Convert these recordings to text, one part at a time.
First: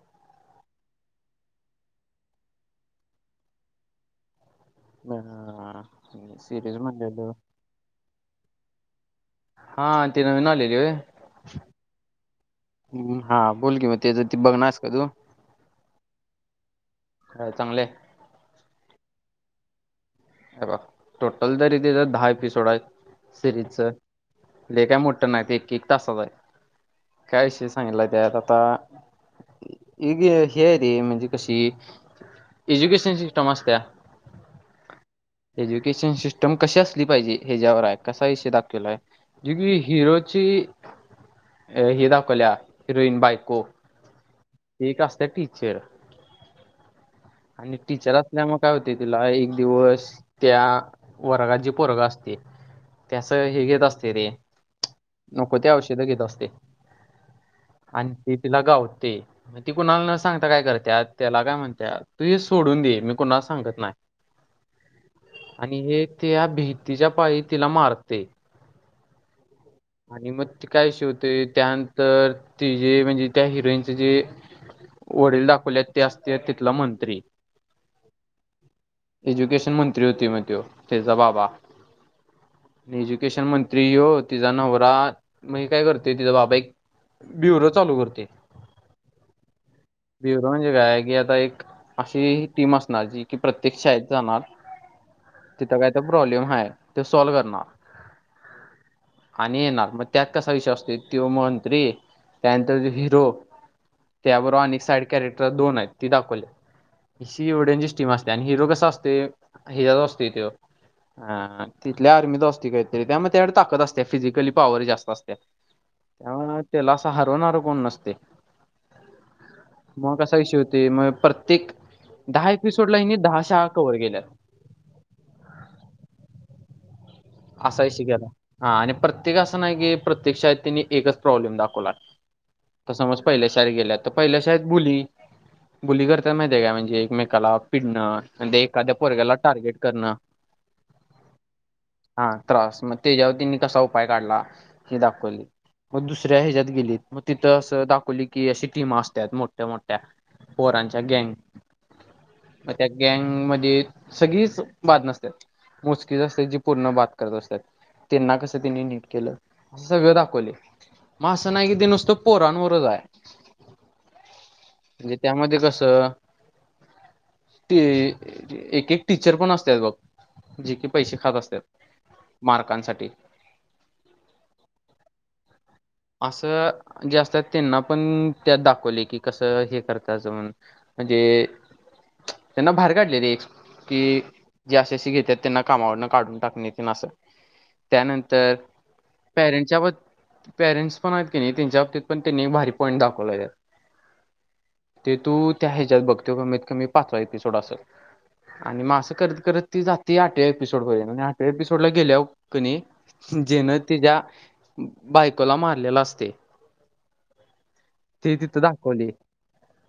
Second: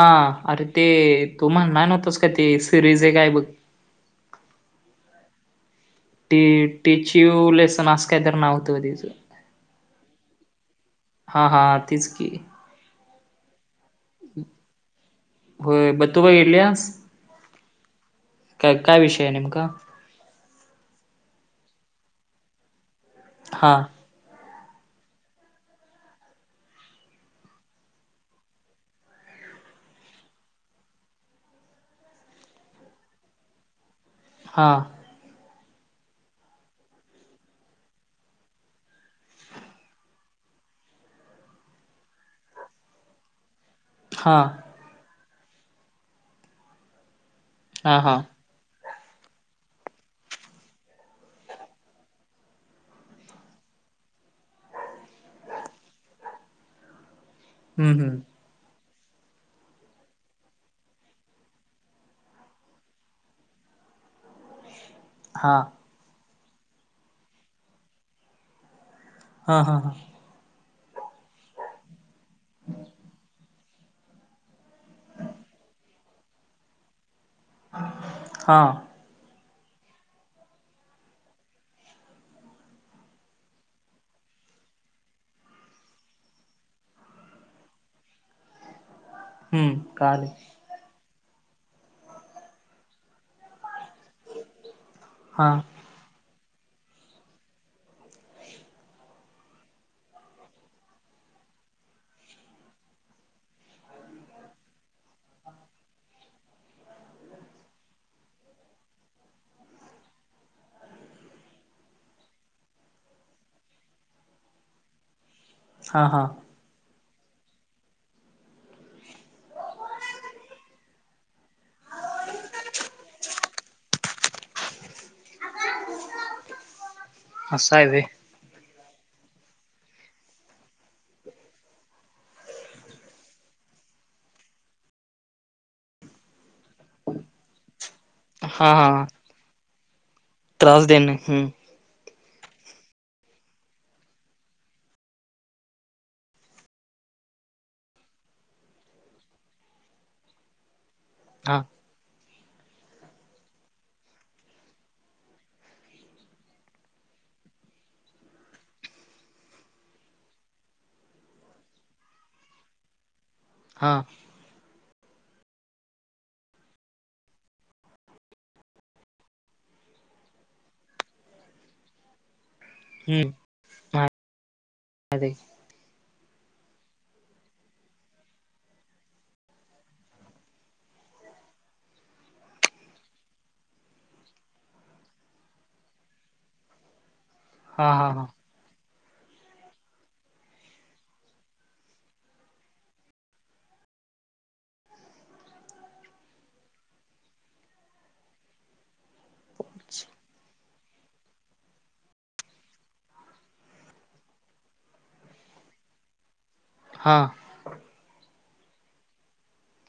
हा अरे ते तू म्हणणार नव्हतस का ते सिरीज आहे काय बघ [unintelligible] टी सिरीज टीच म्हणलेलो यू लेसन अस कायतर नाव होतं तिचं. हां ती नवीन आलेली वय. हा हां तीच की. हम्म हा बोल कीमत तेजा ती बघणास का तू होय ब तू बघितल्यास? हाय चांगलंय काय काय विषय आहे नेमका? हे बघ टोटल तर इथे तर दहा एपिसोड आहे हां सिरीजचा लय काय मोठं नाही ते एक-एक तासाचा आहे. काय विषय सांगितला त्यात आता? एक हे आहे रे म्हणजे कशी एज्युकेशन सिस्टम असत्या हा. एज्युकेशन सिस्टम कशी असली पाहिजे ह्याज्यावर आहे कशा विषय दाखवला आहे जिगवी हिरोची अ हे दाखवल्या हिरोईन बायको. हां. एक असतं टीचर आणि हां टीचर हां. असल्या मग काय होते तुला एक दिवस. त्या वर्गात जी पोरगं असते त्यास हे घेत असते रे नको ते औषध घेत असते हं आणि हं ती तिला गावते. मग ती कुणाला न सांगता काय करते त्याला काय म्हणत्या तू हे सोडून दे मी कुणाला सांगत नाही. हां आणि हे त्या भीतीच्या पायी तिला मारते. हा हा हा. आणि मग ते काय शिवते त्यानंतर तिजे म्हणजे त्या हिरोईन ते जे वडील दाखवले ते असते तिथला मंत्री हा. एज्युकेशन मंत्री होते म त्यो त्याचा बाबा. एज्युकेशन मंत्री यो होती तिचा नवरा म्हणजे काय करते तिचा बाबा एक ब्युरो चालू करते. हम्म कळालं म्हणजे काय की आता एक अशी टीम असणार जी की प्रत्येक शाळेत जाणार हा तिथं काय तर प्रॉब्लेम आहे ते सॉल्व करणार आणि येणार मग त्यात कसा विषय असतो त्यो मंत्री त्यानंतर तो हिरो त्या बरोबर आणि साईड कॅरेक्टर दोन आहेत ती दाखवली ही एवढ्यांची टीम असते आणि हिरो कस असते हिरो असते त्यो हा तिथल्या आर्मीला असतो काहीतरी त्यामुळ त्याकड ताकद असते फिजिकली पॉवर जास्त असत्या हां हां त्याला असं हरवणार कोण नसते मग कसा विषय होते मग प्रत तेक दहा एपिसोडला ह्यांनी दहा शाळा कवर केल्यात असं असा आहे व्हय विषयकेला हा आणि प्रत्येक असं नाही की प्रत्येक शाळेत त्यांनी एकच प्रॉब्लेम दाखवलाय तर समज पहिल्या शाळेत गेल्या तर पहिल्या शाळेत बुली बुली करत्यात माहीते का म्हणजे एकमेकाला पिडणं म्हनजे हां एखाद्या हां पोरग्याला टार्गेट करणं त्रास देने हम्म हा त्रास म त्याच्यावर त्यांनी कसा उपाय काढला हे दाखवल मग दुसऱ्या हेज्यायात गेलीत मग तिथं असं दाखवली की अशी टीमा असतात मोठ्या, मोठ्या पोरांच्या गँंग हा मग त्या गँंगमधीत सगळीच बाद नसत्यात मोजकीच असत्यात जी पूर्ण बाद करत असत्यात त्यांना कसं त्यांनी नीट केलं सगळं दाखवल मा आस नाहीकि ते नुसत पोरान वरचं आहे हा म्हणजे त्या मुळ ते कसं ते एक, एक टीचर पण असतात बघ जे की पैसे खात असत्यात मार्कांनसाठी हम्म असं जे असतात त्यांना पण त्यात दाखवले की कसं हे करतात जाऊन म्हणजे त्यांना बाहेर काढले रे की जेे आसी, आसी‌ घेतात त्यांना कामावरून काढून टाकणे तेन असं हां हां हां. त्यानंतर पॅरेंटच्या ब पेरेंट्स पण आहेत की नाही त्यांच्या बाबतीत पण त्यांनी भारी पॉईंट दाखवला त्यात ते तू त्या ह्याच्यात बघ तो कमीत कमी पाचवा एपिसोड असलं आणि मग असं करत करत ती जाती आटव्या आठव्या एपिसोडला गेल्यावर कणी जेन तिच्या बाय कोला मारल्याल असते हा ते तिथं दाखवली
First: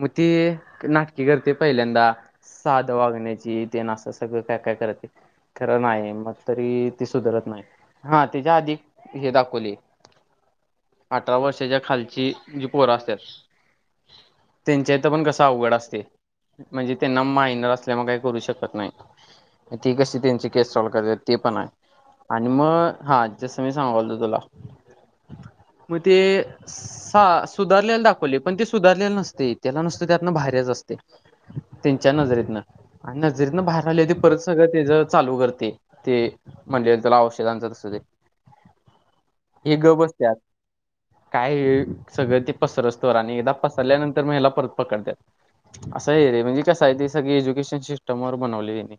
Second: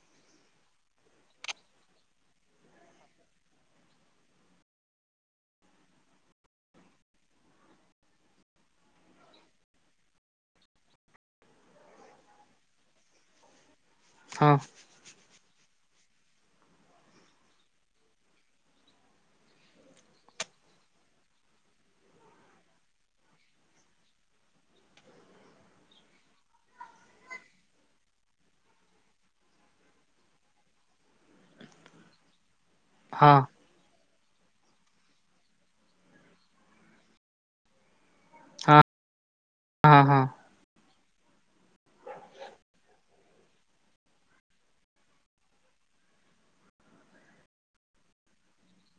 म ती नाटकी करते पहिल्यांदा साध वागण्याची ते ना असं सगळं काय काय करते खरं नाही मग तरी ती सुधरत नाही हा त्याच्या आधी ती हे दाखवली अठरा वर्षाच्या खालची जी पोर असत्यात हा त्यांच्या इथं पण कस अवघड असते म्हणजे त्यांना मायनर असल्यामुळे काही करू शकत नाही ती कशी त्यांची केस सॉल्व करत्यात ते पण आहे आणि म हा जसं मी सांगायलतो तुला म ते सा सुधारलेला दाखवले पण ते सुधरल्याल नसते त्याला नुसत त्यातन बाहेरच असतय त्यांच्या नजरेतनं आणि हां नजरेतन बाहेर आले ती परत सगळं ते ज चालू करते ते म्हणजे त्याला औषधआण जा तस ते हां हां एक ग बस [inaudible] काय सगळं ते पसरोस्तवर आणि एकदा पसरल्यानंतर महिला परत पकडतात. असं हाय रे म्हणजे कस आहे ते सगळी एज्युकेशन सिस्टमवर बनवली त्यांनी.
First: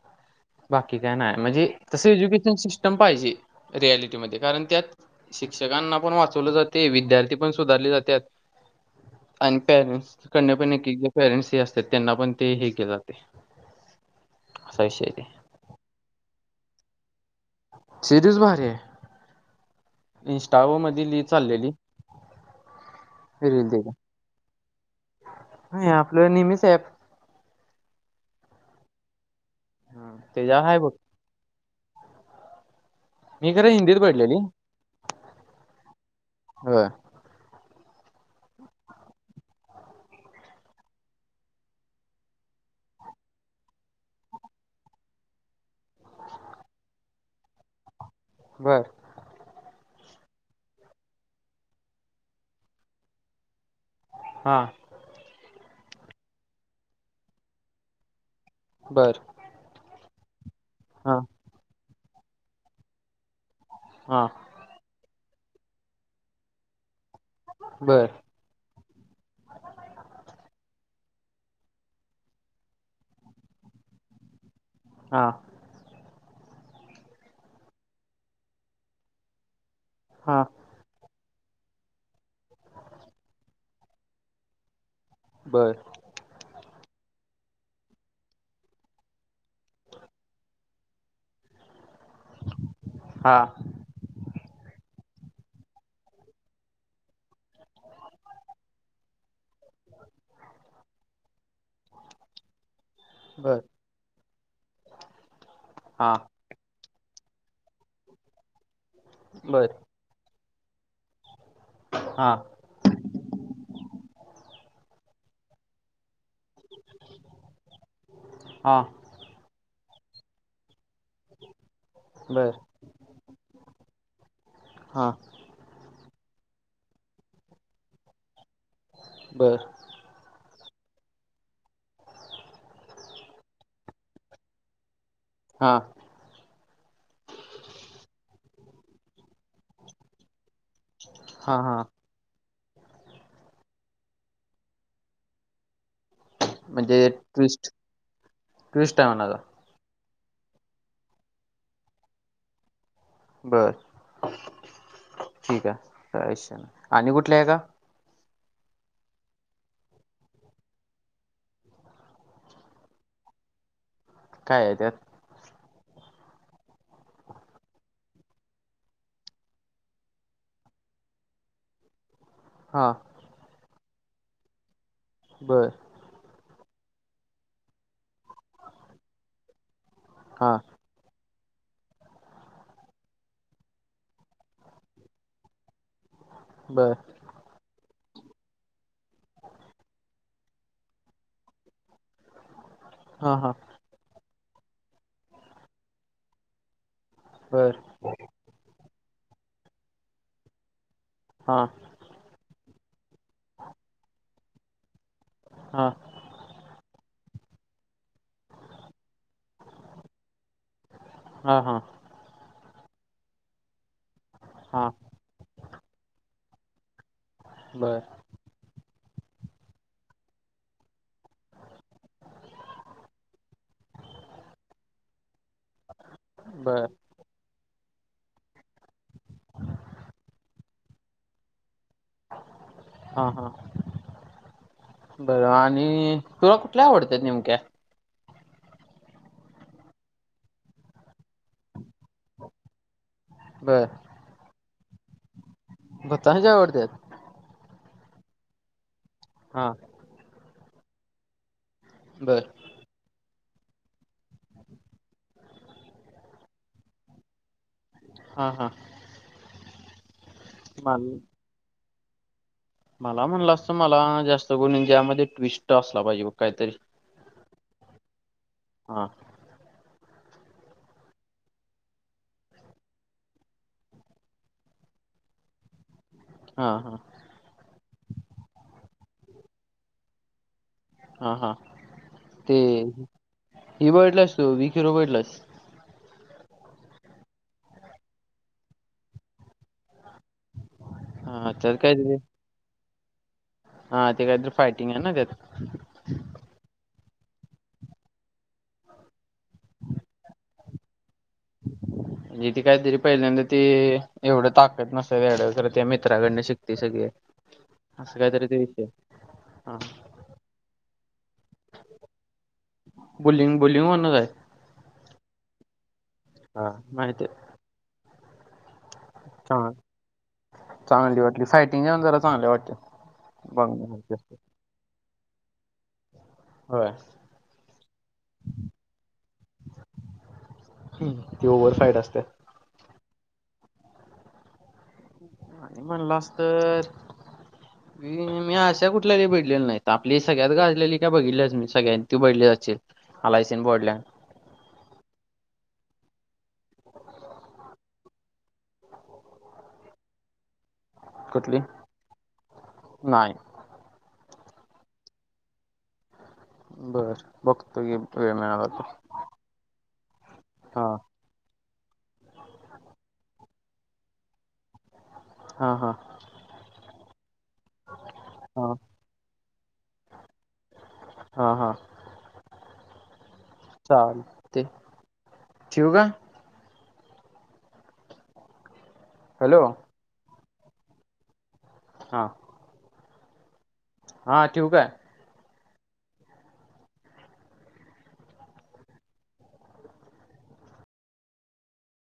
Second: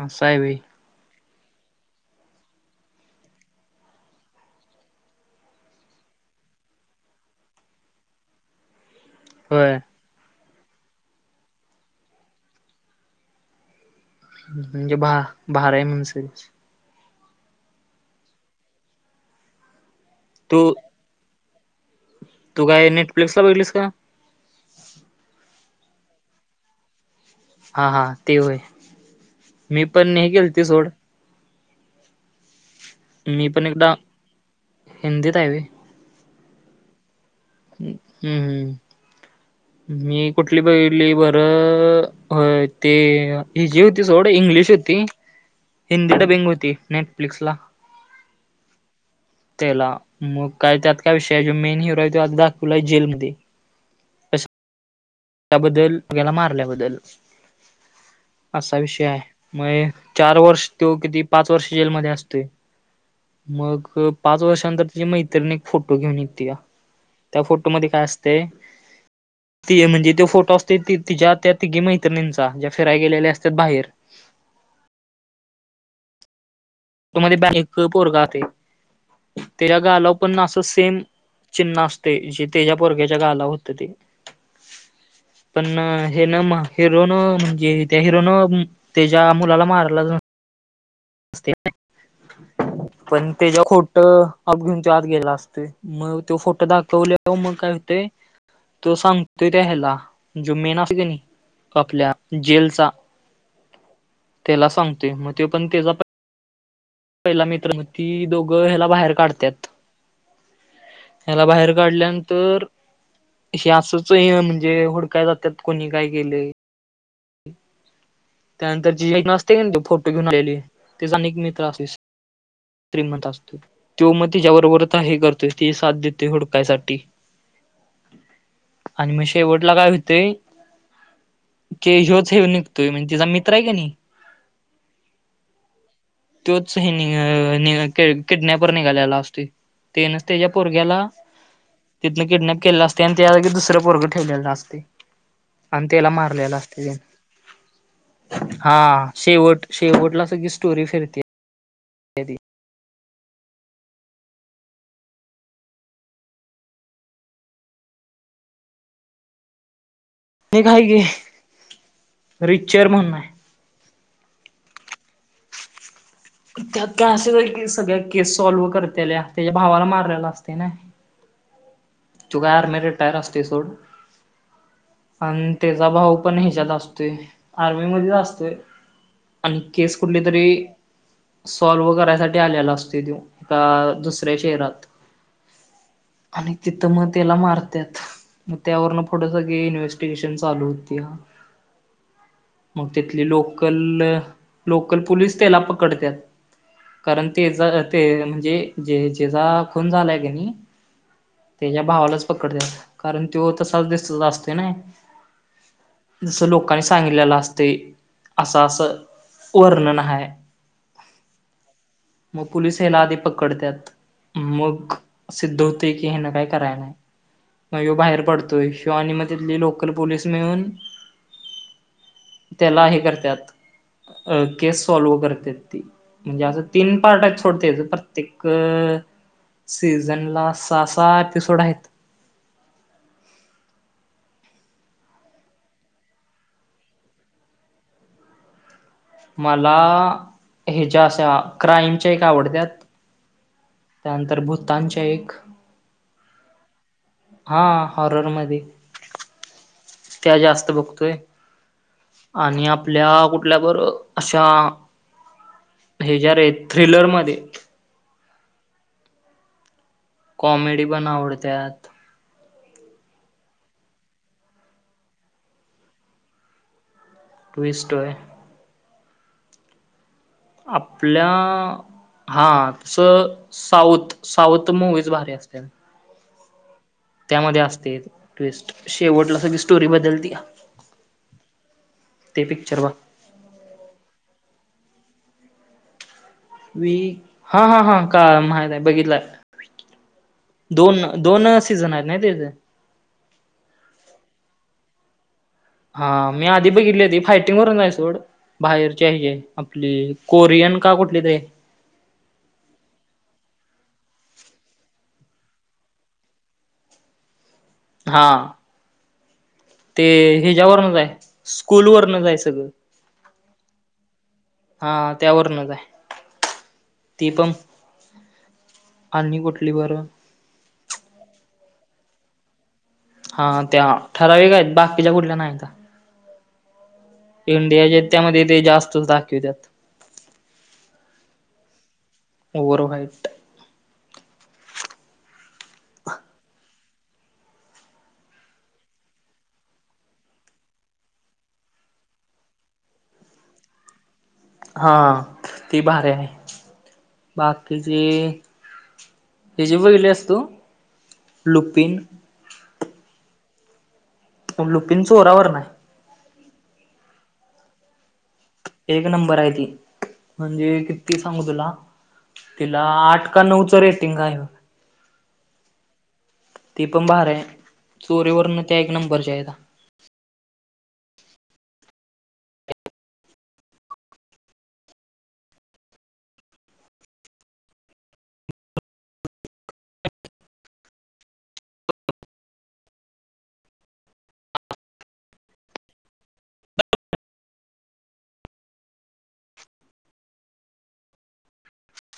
असं हाय व्हय. बाकी काय नाही म्हणजे तसं एज्युकेशन सिस्टम पाहिजे रियालिटीमध्ये. कारण त्यात शिक्षकांना पण वाचवलं जाते, विद्यार्थी पण सुधारले जात्यात. आणि [unintelligible] होय पेरेंट्स हे असत्यात त्यांना पण हे केलं जातंय. म्हणजे भा-भारी हाय म्हण [unintelligible] सिरीज भारी आहे. तू इंस्टावर मधी लई चाललेली. तू काय नेटफ्लिक्सला रील बघितलस का? त्याच्या नाही आपलं नेहमीच ॲप. हा हा ते होय. मी पण नाही केलते त्याच्यावर आहे सोड. बघ मी पण खरं एकदा हिंदीत बघितलेली हिंदीत आहे व्हय होय. हम्म, हम्म. मी कुठली बघितली बरं होय ते हिजी होती सोडं इंग्लिश होत ती हिंदी डबिंग होती नेटफ्लिक्सला. बरं. त्याला मग काय त्यात काय विषय हाय जो मेन हिरो आहे तो आधी दाखवलाय जेलमध्ये. हा. त्याबद्दल याला मारल्याबद्दल असा विषय बर आहे. मग हे चार वर्ष तो हा किती पाच वर्ष जेलमध्ये असतोय. मग हा पाच वर्षांनंतर तीची मैत्रीण एक फोटो घेऊन येत्या. त्या फोटोमध्ये काय बर असतंय ती म्हणजे त्यो फोटो असतोय ती तिज्या त्या तिघी मैत्रिणींचा ज्या फिराय गेलेल्या असत्यात बाहेर. हा. तो मध्ये [unintelligible] त्याला गालावर पण हा असंच सेम चिन्ह असतंय जे तेज्या पोरग्याच्या गालावर होत ते. पण बर हेन हिरोनं म्हणजे त्या हिरोनं त्याच्या मुलाला मारायला [unintelligible] पण हा तेज्या खोट अप घेऊन त्यो आत गेलेला असतोय, मग तो फोटो दाखवल्यावर मग काय होतंय तो सांगतोय त्या ह्याला, जो मेन असतोय की नई आपल्या जेलचा बर. त्याला सांगतोय, मग ते पण तेजा हा. पहिला मित्र मग ती दोघं ह्याला बाहेर काढत्यात. बर ह्याला बाहेर हा घडल्यानंतर हे असंच हे म्हणजे हुडकाय जात्यात कोणी काय केलंय हा त्यानंतर [unintelligible] असते कनई फोटो घेऊन आलेली तिचा अनेक मित्र असतोय. बर श्रीमंत असतोय त्यो मग तिच्याबरोबर आता हा हे करतो तोच तीझी साथ देतोय हुडकायसाठी. आणि मग बर शेवटला काय हुतय की ह्योच हे निघतोय म्हणजे तिचा मित्र आहे कनई हा. तोच हे अ निळ किडनॅपर निघालेला असतोय. तेनच तेज्या पोरग्याला हा हा तिथनं किडनॅप केलेलं असतंय आणि त्या जागी दुसरं पोरग ठेवलेलं असतंय आणि त्याला मारलेला म्हणजे ट्विस्ट [unintelligible] ट्विस्ट आहे हा म्हणाला शेवट-शेवटला सगळी स्टोरी फिरते. कधी बर ठीक आहे काय विषय नाही आणि कुठली हाय का? एक आहे की रिचर म्हणून हाय. काय आहे त्यात? त्यात काय असेच की सगळ्या केस सॉल्व करतेल्या, त्याच्या भावाला मारलेला असतंय ना. त्यो काय आर्मी हा रिटायर्ड असतोय सोड. आणि बर त्याचा भाऊ पण ह्याच्यात असतोय, आर्मीमध्येच असतोय. आणि केस कुठली तरी हा सॉल्व करायसाठी आलेला असतो‌य त्यो एका दुसऱ्या शहरात. आणि बर तिथं मत तेला मारत्यात मग त्यावरन पुढं सगळी इन्व्हेस्टिगेशन चालू होत्या. मग तिथली हा हा लोकल, लोकल पुलीस त्याला पकडतात. कारण बर तेचा ते म्हणजे जे जेचा खून झालाय की नाही हा तेज्या भावालाच पकडत्यात, कारण त्यो तसाच दिसत असतोय नाही. हा. जसं लोकांनी सांगितलेलं असतंय, असं असं वर्णन हाय. हा, हा. मग पोलीस हेला आधी पकडत्याण, हा मग सिद्ध होतय की हेन काय कराय नाही, मग ह्यो बर बाहेर पडतोय. त्यो आणि मग तिथली लोकल पोलीस मिळून त्याला हे करत्यात, अ केस सॉल्व्ह करतेत. ती म्हणजे असं बर तीन पार्ट आहेत सोड तेज. एक सीझनला सहा सहा एपिसोड आहेत. हा, हा. बर आणि तुला कुठल्या आवडत्यात नेमक्या? मला हेच्या अशा क्राईमच्या एक आवडत्यात. बरं. त्यानंतर भूतांच्या एक भुताच्या आवडत्यात? हा हॉररमध्ये. हा त्या जास्त बघतोय बर आणि आप आपल्या कुठल्या बर अशा हेज्या रे थ्रिलरमध्ये. हा, हा. कॉमेडी पण मला आवडत्यात. मला म्हणलं अस मला जास्त कोणी ज्यामध्ये ट्विस्ट असला पाहिजे बघ काहीतरी. ट्वीस्ट होय. हा. आपल्या हा तसं साऊथ, साऊथ मुवीज भारी असत्यात. हा, हा. त्यामध्ये असते ट्विस्ट शेवटला सगळी स्टोरी बदलतीया. हा हा. ते पिक्चर बघ. हि बघितलायस तू विक हिरो बघितलायस? वी हा, हा, हा. कळाला माहित आहे बघितलाय. हा दोन-दोन त्यात सीझन आहेत काहीतरी ना तेज. हा ते कायतरी फायटिंग आहे ना त्यात. हा मी आधी बघितली होती फायटिंग वरून आहे सोड. बाहेरचे हजे आपली कोरियन का कुठली तरी हाय. म्हणजे ती काहीतरी पहिल्यांदा ती एवढं ताकत नसत्या तेज्याकडं खरं त्या मित्राकडन शिकतय सगळं. [inaudible] अस कायतरी ते विषय हा ते हेच्यावरनच हाय स्कूलवरनच हाय सगळं. बोलिंग बोलिंग म्हणुनच हाय. हा हा त्यावरूनच आहे हा माहिती ती आहे. पण आणि चांग कुठली बर? चांगली वाटली सायटिंग आणि, जरा चांगली वाटते. हा त्या माहिती ठराविक आहेत, बाकीच्या कुठल्या नाहीता. होय. इंडियाच्या त्यामध्ये ते जास्तच दाकीवत्यात. हम्म, ती ओव्हरसाईट असते. वर व्हाईचं. आणि म्हणलास तर, [inaudible] मी अशा कुठल्याही बगिल्या नाहीत. आपली सगळ्यात गाजली काय बघितलीच, मी सगळ्यांत तु बगितल्या असशील. आलायसन बोर्डला. हा ती भारी आहे. बाकीचे, [unintelligible] बघितलेस तु. कुठली नाही. पण लुकीन चोरांवरन. बर बघतो घे, वेळ मिळाला तर एक नंबर आहे ती, म्हणजे हा किती सांगू तुला, तिला आठ का नऊच रेटिंग आहे बग. हा हा. ते पण भारी आहे चोरीवरन हा त्या एक नंबरच्या आहे. हा हा. चालतय ठेवू काय. हॅलो. हा. हा ठेवू काय.